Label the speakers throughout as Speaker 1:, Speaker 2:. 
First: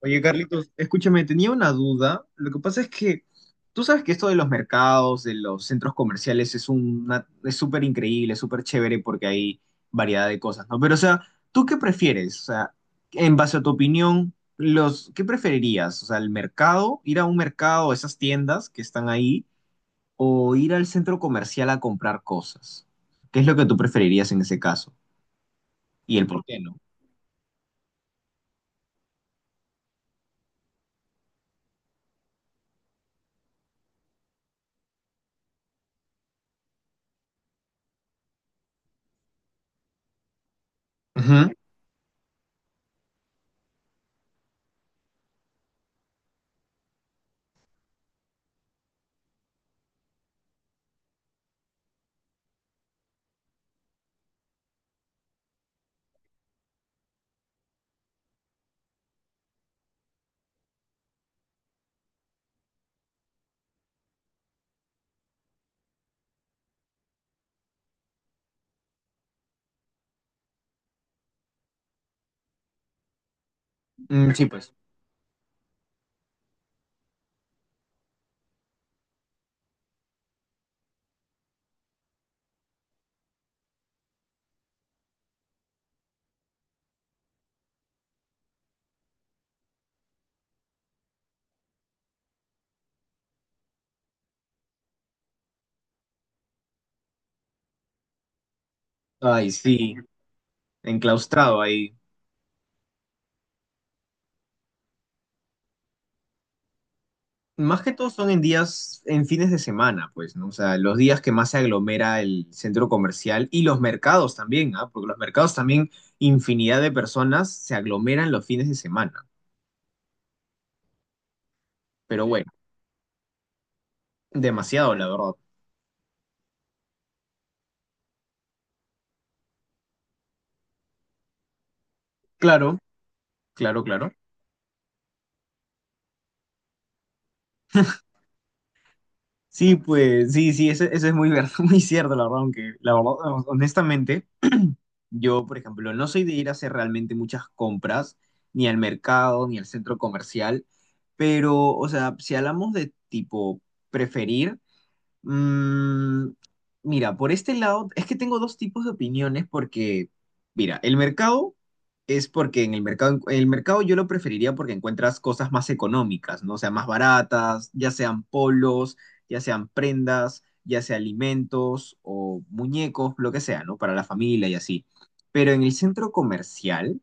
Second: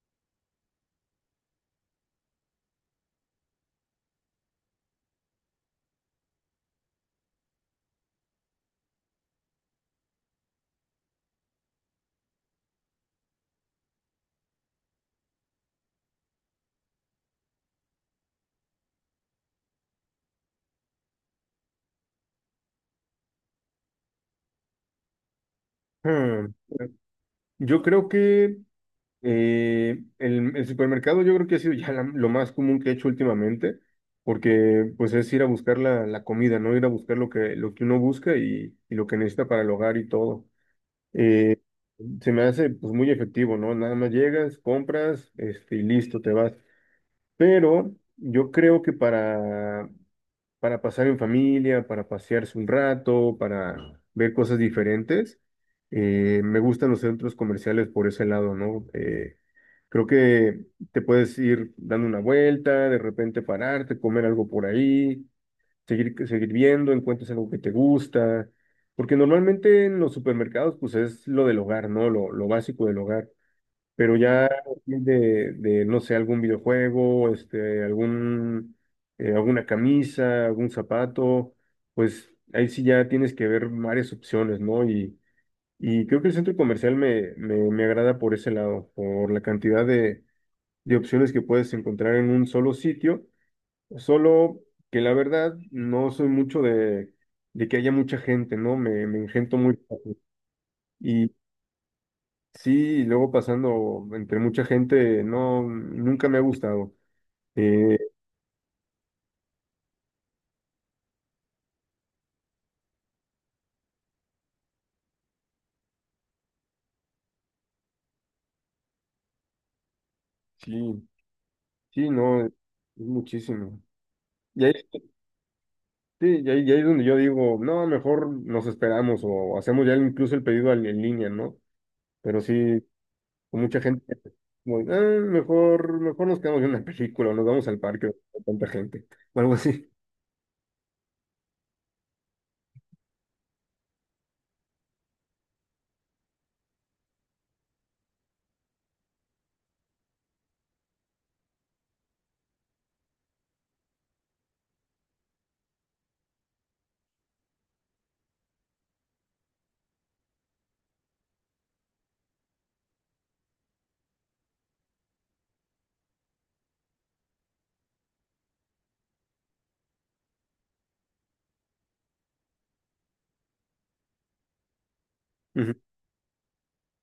Speaker 1: Oye, Carlitos, escúchame, tenía una duda. Lo que pasa es que tú sabes que esto de los mercados, de los centros comerciales, es súper increíble, súper chévere porque hay variedad de cosas, ¿no? Pero, o sea, ¿tú qué prefieres? O sea, en base a tu opinión, ¿qué preferirías? O sea, el mercado, ir a un mercado, esas tiendas que están ahí, o ir al centro comercial a comprar cosas. ¿Qué es lo que tú preferirías en ese caso? Y el por
Speaker 2: Hmm,
Speaker 1: qué, ¿no?
Speaker 2: Yo creo que el supermercado yo creo que ha sido ya la- lo más común que he hecho últimamente, porque pues es ir a buscar la comida, ¿no? Ir a buscar lo que uno busca y lo que necesita para el hogar y todo.
Speaker 1: Ujú.
Speaker 2: Eh, se me hace pues muy efectivo, ¿no? Nada más llegas, compras, este, y listo, te vas. Pero yo creo que para pasar en familia, para pasearse un rato, para ver cosas diferentes. Me gustan los centros comerciales por ese lado, ¿no? Creo que te puedes ir dando una vuelta, de repente pararte, comer algo por ahí, seguir viendo, encuentras algo que te gusta, porque normalmente en los supermercados pues es lo del hogar, ¿no? Lo básico del hogar. Pero
Speaker 1: Mm, sí,
Speaker 2: ya
Speaker 1: pues.
Speaker 2: no sé, algún videojuego, este, alguna camisa, algún zapato, pues ahí sí ya tienes que ver varias opciones, ¿no? Y creo que el centro comercial me agrada por ese lado, por la cantidad de opciones que puedes encontrar en un solo sitio, solo que la verdad no soy mucho de que haya mucha gente, ¿no? Me
Speaker 1: Ay,
Speaker 2: engento muy
Speaker 1: sí,
Speaker 2: fácil.
Speaker 1: enclaustrado ahí.
Speaker 2: Sí, y luego pasando entre mucha gente, no, nunca me ha gustado.
Speaker 1: Más que
Speaker 2: Eh,
Speaker 1: todo son en días, en fines de semana, pues, ¿no? O sea, los días que más se aglomera el centro comercial y los mercados también, ¿ah? Porque los mercados también, infinidad de personas se aglomeran los fines de semana.
Speaker 2: sí, sí,
Speaker 1: Pero
Speaker 2: no,
Speaker 1: bueno,
Speaker 2: es muchísimo. Y ahí,
Speaker 1: demasiado, la verdad.
Speaker 2: sí, y ahí es donde yo digo, no, mejor nos esperamos o hacemos ya incluso el pedido al- en línea, ¿no? Pero
Speaker 1: Claro,
Speaker 2: sí, con mucha
Speaker 1: claro,
Speaker 2: gente,
Speaker 1: claro.
Speaker 2: como, "Ah, mejor, mejor nos quedamos en una película o nos vamos al parque, con tanta gente, o algo así."
Speaker 1: Sí, pues, sí, sí, eso es muy cierto, la verdad, aunque, la verdad, honestamente, yo, por ejemplo, no soy de ir a hacer realmente muchas compras, ni al mercado, ni al centro comercial, pero, o sea, si hablamos de tipo preferir. Mm, mira, por este lado, es que tengo dos tipos de opiniones porque, mira, el mercado es porque en el mercado, yo lo preferiría porque encuentras cosas más económicas, ¿no? O sea, más baratas, ya sean polos, ya sean prendas, ya sea alimentos o muñecos, lo que sea, ¿no? Para la familia y así. Pero en el
Speaker 2: Ujú,
Speaker 1: centro comercial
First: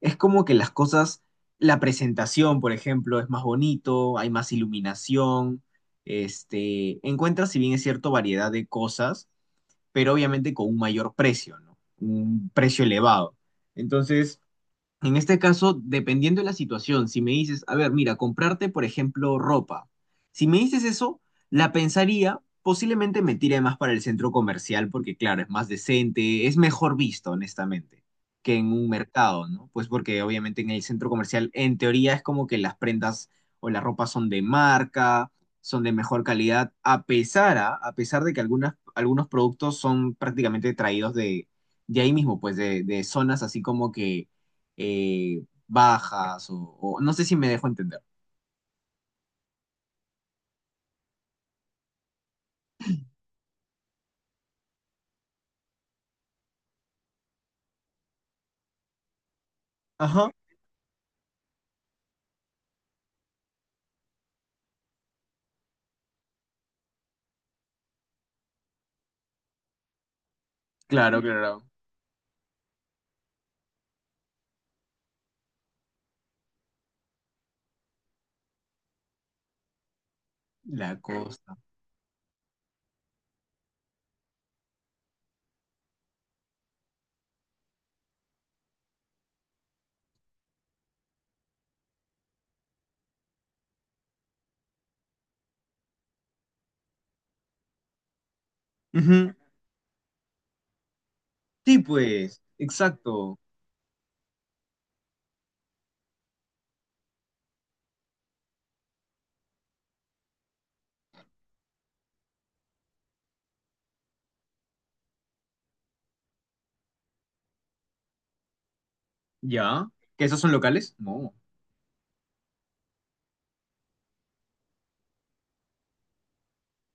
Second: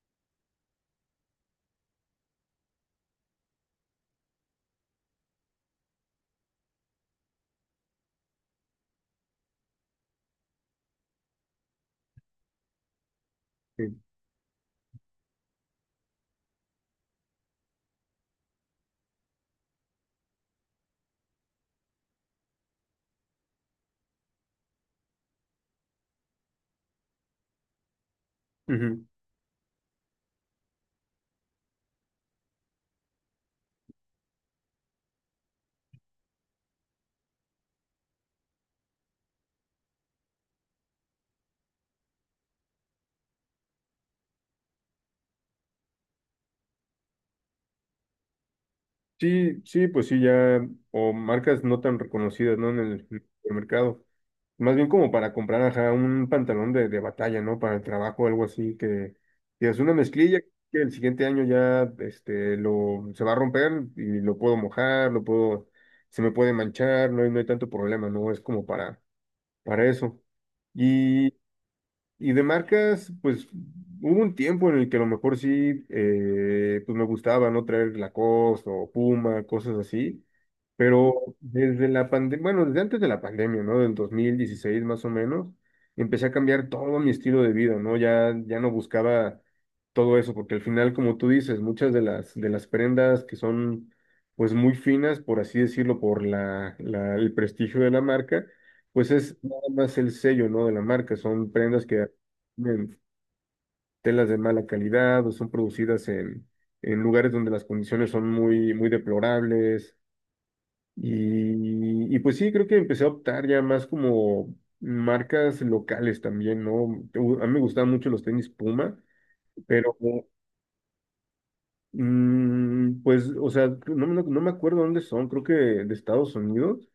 Speaker 1: es como que las cosas, la presentación, por ejemplo, es más bonito, hay más iluminación, encuentras, si bien es cierto, variedad de cosas, pero obviamente con un mayor precio, ¿no? Un precio elevado.
Speaker 2: sí,
Speaker 1: Entonces, en este caso, dependiendo de la situación, si me dices, a ver, mira, comprarte, por ejemplo, ropa. Si me dices eso, la pensaría, posiblemente me tire más para el centro comercial porque, claro, es más decente, es mejor visto, honestamente, que en un
Speaker 2: ujú.
Speaker 1: mercado, ¿no? Pues porque obviamente en el centro comercial, en teoría, es como que las prendas o la ropa son de marca, son de mejor calidad, a pesar de que algunos productos son prácticamente traídos de ahí mismo, pues de zonas así como que bajas no sé si me dejo entender.
Speaker 2: Sí, sí, pues sí, ya, o marcas no tan reconocidas, ¿no? En el supermercado. Más bien como para comprar ajá, un pantalón de batalla, ¿no? Para el trabajo, algo así, que es una
Speaker 1: Ajá.
Speaker 2: mezclilla que el siguiente año ya este, lo, se va a romper y lo puedo mojar, lo puedo, se me puede manchar, no hay, no hay tanto problema, ¿no? Es como para eso.
Speaker 1: Claro, claro.
Speaker 2: Y de marcas, pues hubo un tiempo en el que a lo mejor sí, pues me gustaba, ¿no? Traer Lacoste o Puma, cosas así.
Speaker 1: La
Speaker 2: Pero
Speaker 1: costa.
Speaker 2: desde la pandemia, bueno, desde antes de la pandemia, ¿no? Del 2016 más o menos, empecé a cambiar todo mi estilo de vida, ¿no? Ya, ya no buscaba todo eso, porque al final, como tú dices, muchas de las prendas que son, pues, muy finas, por así decirlo, por el prestigio de la marca, pues
Speaker 1: Ujú.
Speaker 2: es nada más el sello, ¿no? De la marca. Son
Speaker 1: Sí,
Speaker 2: prendas que
Speaker 1: pues,
Speaker 2: tienen
Speaker 1: exacto.
Speaker 2: telas de mala calidad o son producidas en lugares donde las condiciones son muy, muy deplorables. Y pues sí, creo que empecé a optar ya más como marcas locales también, ¿no? U- A mí me gustaban mucho los tenis Puma,
Speaker 1: ¿Ya?
Speaker 2: pero
Speaker 1: ¿Que esos son locales? No.
Speaker 2: pues, o sea, no, no me acuerdo dónde son, creo que de Estados Unidos.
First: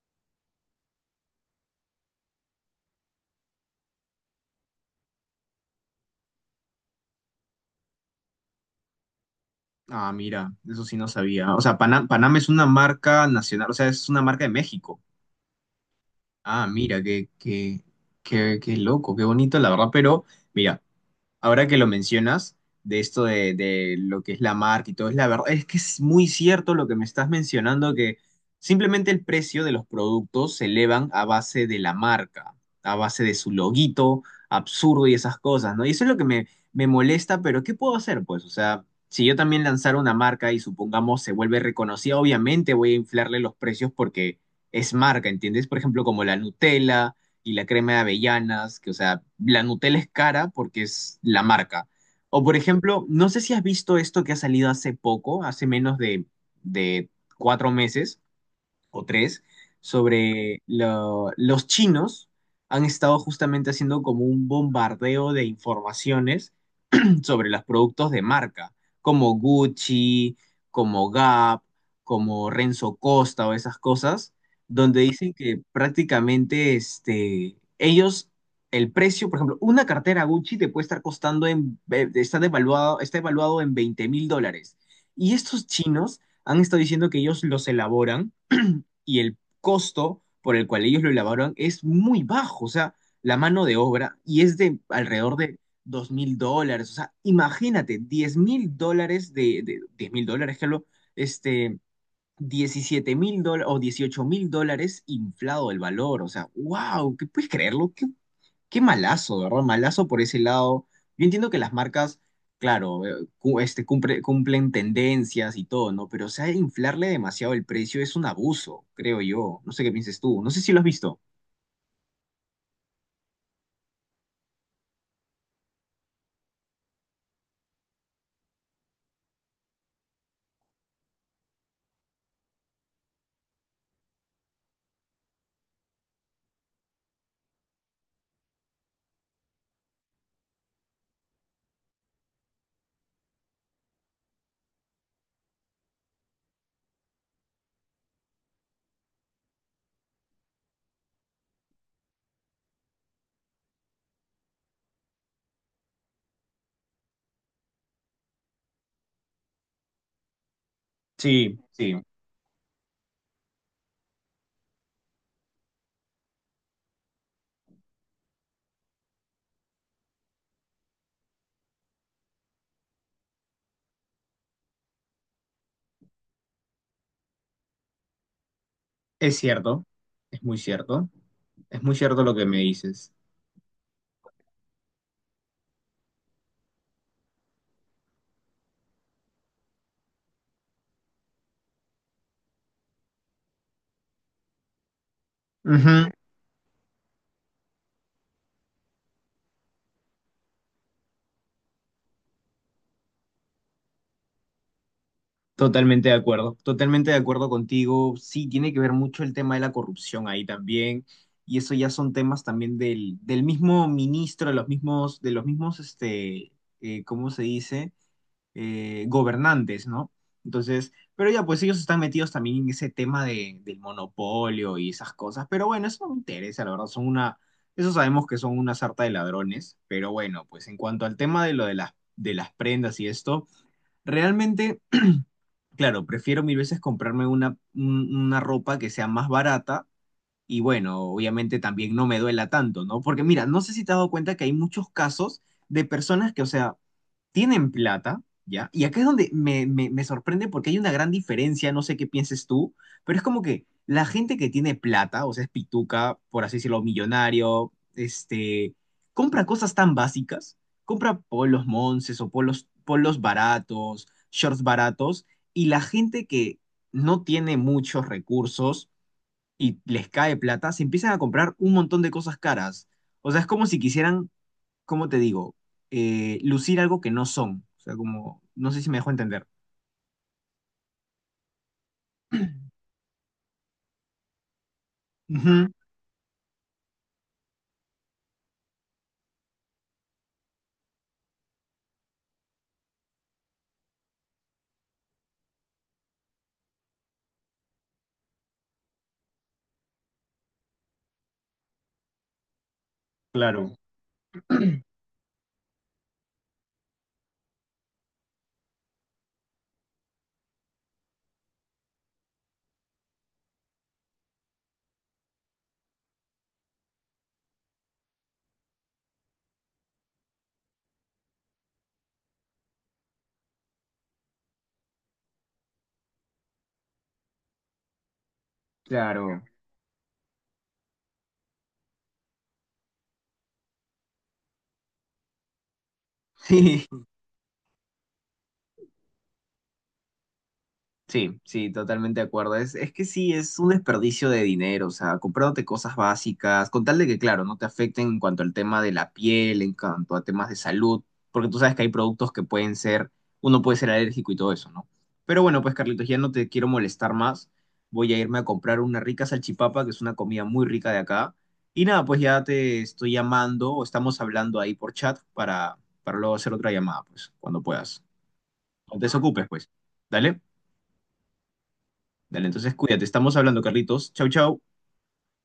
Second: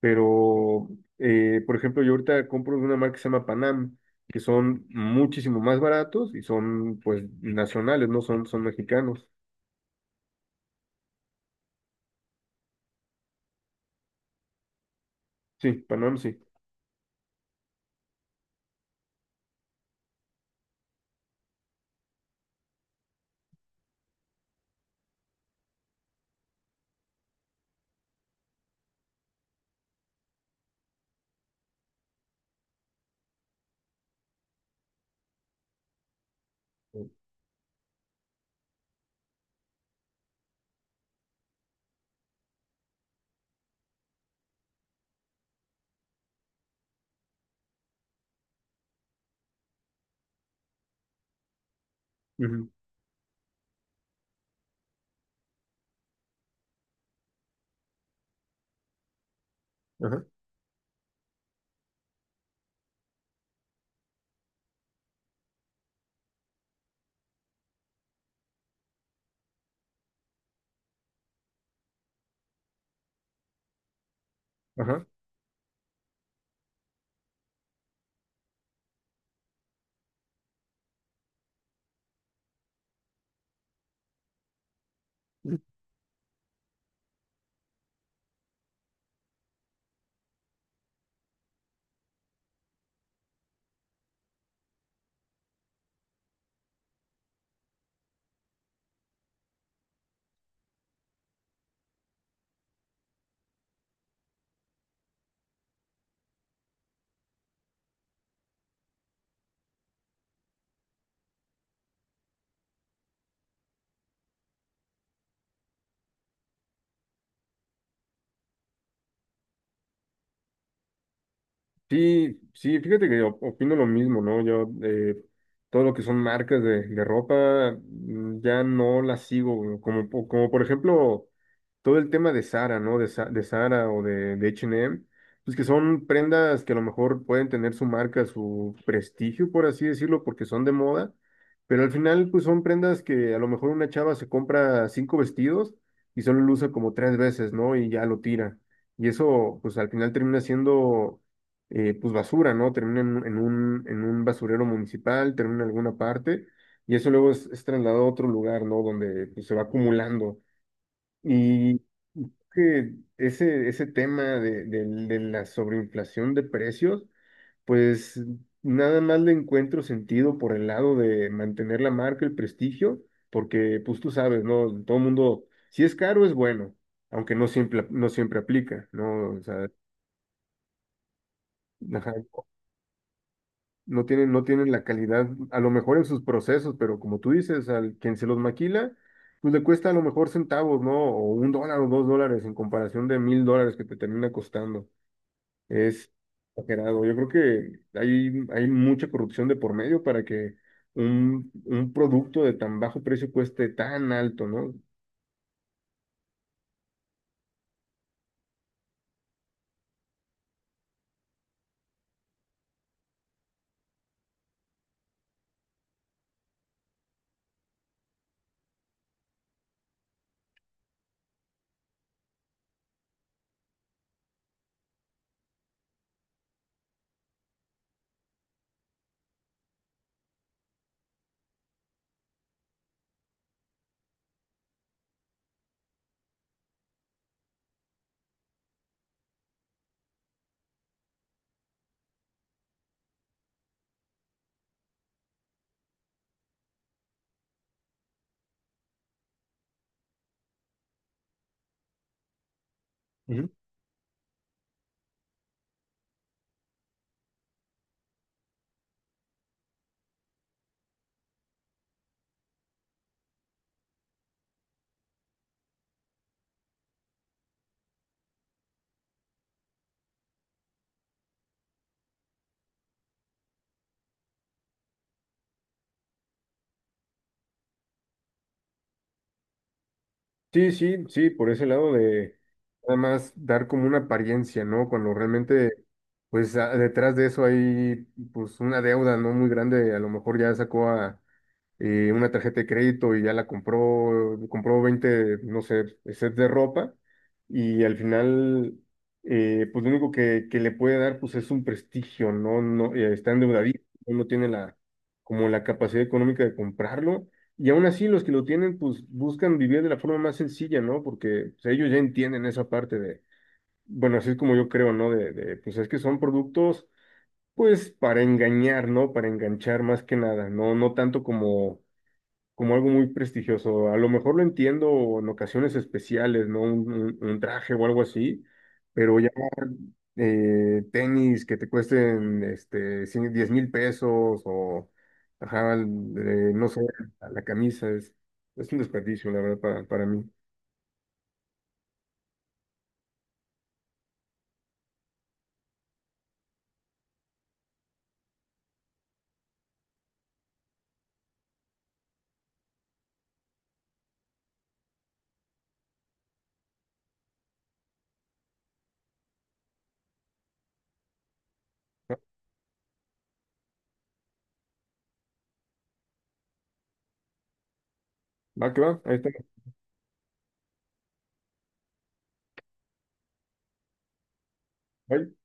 Speaker 2: Pero, por ejemplo, yo ahorita compro de una marca que se llama Panam, que son muchísimo más baratos y son, pues, nacionales, no son, son mexicanos.
Speaker 1: Ah, mira, eso sí no sabía. O sea, Panam Panam es una marca nacional, o sea, es una marca de México.
Speaker 2: Sí, Panam sí.
Speaker 1: Ah, mira, qué loco, qué bonito, la verdad. Pero, mira, ahora que lo mencionas, de esto de lo que es la marca y todo, es la verdad, es que es muy cierto lo que me estás mencionando, que simplemente el precio de los productos se elevan a base de la marca, a base de su loguito absurdo y esas cosas, ¿no? Y eso es lo que me molesta, pero ¿qué puedo hacer, pues? O sea, si yo también lanzara una marca y supongamos se vuelve reconocida, obviamente voy a inflarle los precios porque es marca, ¿entiendes? Por ejemplo, como la Nutella y la crema de avellanas, que o sea, la Nutella es cara porque es la marca. O por
Speaker 2: Ujú,
Speaker 1: ejemplo, no sé si has visto esto que ha salido hace poco, hace menos de 4 meses o 3,
Speaker 2: ajá,
Speaker 1: sobre los chinos han estado justamente haciendo como un bombardeo de informaciones sobre los productos de marca, como Gucci, como Gap, como Renzo Costa o esas cosas, donde
Speaker 2: ajá.
Speaker 1: dicen que prácticamente el precio, por ejemplo, una cartera Gucci te puede estar costando, está evaluado en 20.000 dólares. Y estos chinos han estado diciendo que ellos los elaboran y el costo por el cual ellos lo elaboran es muy bajo, o sea, la mano de obra y es de alrededor de 2.000 dólares, o sea, imagínate, 10.000 dólares de 10 mil dólares, Carlos, este, 17.000 dólares o 18.000 dólares inflado el valor, o sea, wow, ¿qué puedes creerlo? ¡Qué malazo, ¿verdad?! Malazo por ese lado. Yo entiendo que las marcas, claro, cumplen tendencias y todo, ¿no? Pero, o sea, inflarle demasiado el precio es un abuso, creo yo. No sé qué pienses tú. No sé si lo has visto.
Speaker 2: Sí, sí, fíjate que op- opino lo mismo, ¿no? Yo, todo lo que son marcas de ropa, ya no las sigo, güey. Como, po- como por ejemplo, todo el tema de Zara, ¿no? De, Sa- de Zara o de H&M, pues que son prendas que a lo mejor pueden tener su marca, su prestigio, por así decirlo, porque son de moda, pero al final, pues son prendas que a lo mejor una chava se compra cinco vestidos y solo lo usa como tres veces, ¿no? Y ya lo tira. Y eso, pues al final termina siendo pues basura, ¿no? Termina en, un, en un basurero municipal, termina en alguna parte, y eso luego es trasladado a otro lugar, ¿no? Donde pues, se va acumulando.
Speaker 1: Sí,
Speaker 2: Y
Speaker 1: sí,
Speaker 2: que ese tema de, del- de la sobreinflación de precios, pues nada más le encuentro sentido por el lado de mantener la marca, el prestigio, porque pues tú sabes, ¿no? Todo el mundo, si es caro, es bueno, aunque no siempre, no siempre aplica, ¿no?
Speaker 1: es
Speaker 2: O sea,
Speaker 1: cierto, es muy cierto, es muy
Speaker 2: ajá,
Speaker 1: cierto lo que me dices.
Speaker 2: no tienen, no tienen la calidad, a lo mejor en sus procesos, pero como tú dices, al quien se los maquila, pues le cuesta a lo mejor centavos, ¿no? O $1 o $2 en comparación de $1,000 que te termina costando. Es exagerado. Yo creo que hay mucha corrupción de por medio para que un producto de tan bajo precio cueste tan alto, ¿no?
Speaker 1: Totalmente de acuerdo contigo. Sí, tiene que ver mucho el tema de la corrupción ahí también, y eso ya son temas también del mismo ministro, de los mismos, ¿cómo se dice? Gobernantes, ¿no? Entonces, pero ya, pues ellos están metidos también en ese tema del monopolio y esas cosas, pero bueno, eso no me interesa, la verdad, eso sabemos que son una sarta de ladrones, pero bueno, pues en cuanto al tema de lo de las prendas y esto, realmente... Claro, prefiero mil veces comprarme una ropa que sea más barata y bueno, obviamente también no me duela tanto, ¿no? Porque mira, no sé si te has dado cuenta que hay muchos casos de personas que, o sea, tienen plata, ¿ya? Y acá es donde me sorprende porque hay una gran diferencia, no sé qué pienses tú, pero es como
Speaker 2: Ujú.
Speaker 1: que la gente que tiene plata, o sea, es pituca, por así decirlo, millonario, compra cosas tan básicas, compra polos monces o polos baratos, shorts baratos, y la gente que no tiene muchos recursos y les cae plata, se empiezan a comprar un montón de cosas caras. O sea, es como si quisieran ¿cómo te digo? Lucir algo que no son. O sea, como, no sé si me dejo entender.
Speaker 2: Sí, sí, sí, por ese lado de nada más dar como una apariencia, ¿no? Cuando
Speaker 1: Ujú,
Speaker 2: realmente, pues a- detrás de eso hay pues una deuda no muy grande, a lo mejor ya sacó a, una tarjeta de crédito y ya la compró, compró 20 no sé, sets de ropa y al final, pues lo único que le puede dar, pues es un prestigio, ¿no? No, está
Speaker 1: claro,
Speaker 2: endeudadito, no tiene la, como la capacidad económica de comprarlo y aún así los que lo tienen, pues buscan vivir de la forma más sencilla, ¿no? Porque o sea, ellos ya entienden esa parte de, bueno, así es como yo creo, ¿no? De, pues es que son productos... Pues para engañar, ¿no? Para enganchar más que nada, no, no tanto como como algo muy prestigioso. A lo mejor lo entiendo en ocasiones especiales, ¿no? Un traje o algo así, pero ya
Speaker 1: claro.
Speaker 2: tenis que te cuesten este, 100 10,000 pesos o, ajá, no sé,
Speaker 1: Sí,
Speaker 2: la camisa es un desperdicio, la verdad, para mí.
Speaker 1: sí, sí, totalmente de acuerdo. Es que sí, es un desperdicio de dinero, o sea, comprándote cosas básicas, con tal de que, claro, no te afecten en cuanto al tema de la piel, en cuanto a temas de salud, porque tú sabes que hay productos que pueden ser, uno puede ser alérgico y todo eso, ¿no? Pero bueno, pues Carlitos, ya no te quiero molestar más. Voy a irme a comprar una rica salchipapa, que es una comida muy rica de acá. Y nada, pues ya te estoy llamando o estamos hablando ahí por chat para, luego hacer otra llamada, pues, cuando puedas.
Speaker 2: Va que va,
Speaker 1: No te
Speaker 2: ahí está.
Speaker 1: desocupes, pues. ¿Dale? Dale, entonces cuídate. Estamos hablando, Carlitos. Chau, chau.
Speaker 2: Bye.